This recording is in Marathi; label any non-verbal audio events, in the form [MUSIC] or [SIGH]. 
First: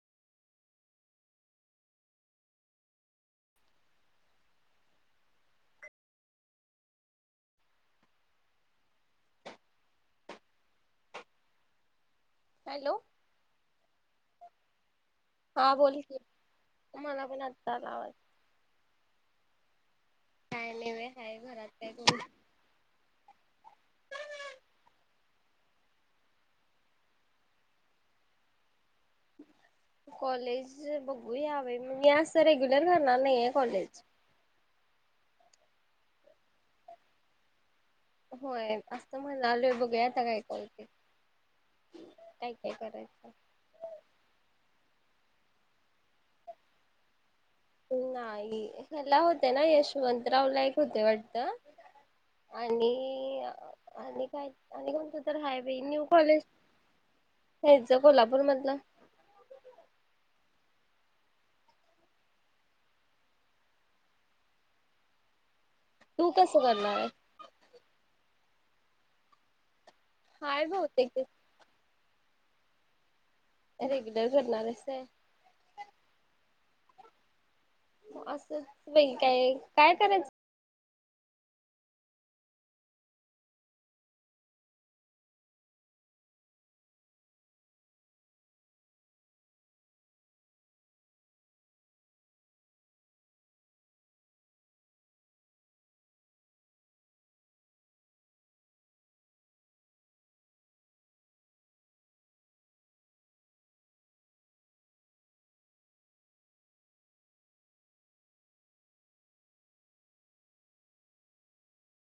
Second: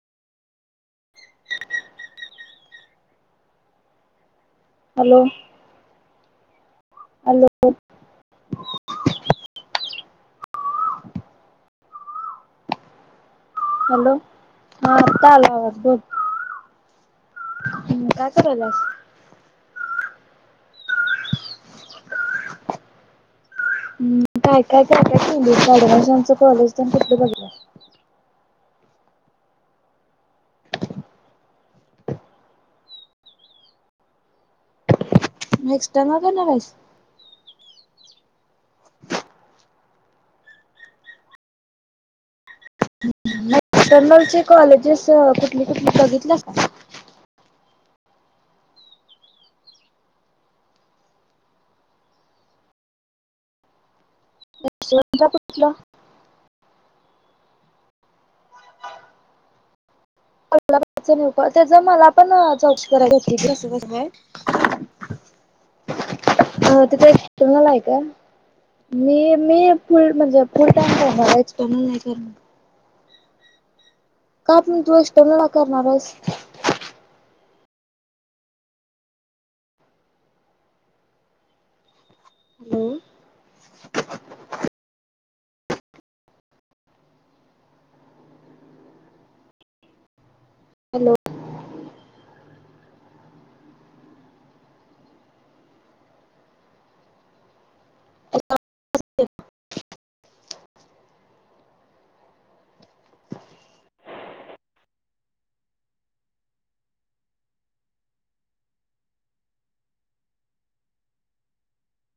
हॅलो. हॅलो. हॅलो. हॅलो. हा आता आला हा आवाज बोल, की मला पण आत्ता आला आवाज काय करायलास? काय नाही हाय घरात काय करू. हम काय काय झालं केलीस, ऍडमिशन कॉलेजची तेन कुठलं बघितल्यास? कॉलेज बघू यावेळी, मी असं रेग्युलर करणार नाही आहे कॉलेज. एक्सटर्नल घेणार हाइस? होय असं म्हणालोय, बघूया आता काय करायचं ते काय काय करायचं? एक्सटर्नलची कॉलेजेस कुठली कुठली बघितल्यास का? नाही हेला होतं ना, यशवंतरावला एक होतयं वाटतं आणि आणि काय आणि कोणतं एक्सटर्नलला तर हाय कुठलं बाई न्यू कॉलेज हेच कोल्हापूर मधलं. [UNINTELLIGIBLE] नको त्याच मला पण चौकशी करायची होती कसं कसं काय? तू कसं अ करणार आहे तिथे एक्सटेर्नल हाय काय? मी मी फूल म्हणजे हाय फूल टाइम बहुतेक ते घेणारे एक्सटरनल नाही. असेल? रेग्युलर का करणार पण आहेस तू काय एक्सर्टनला करणार आहेस? असंचं बाई काय काय करायचं? हम. हॅलो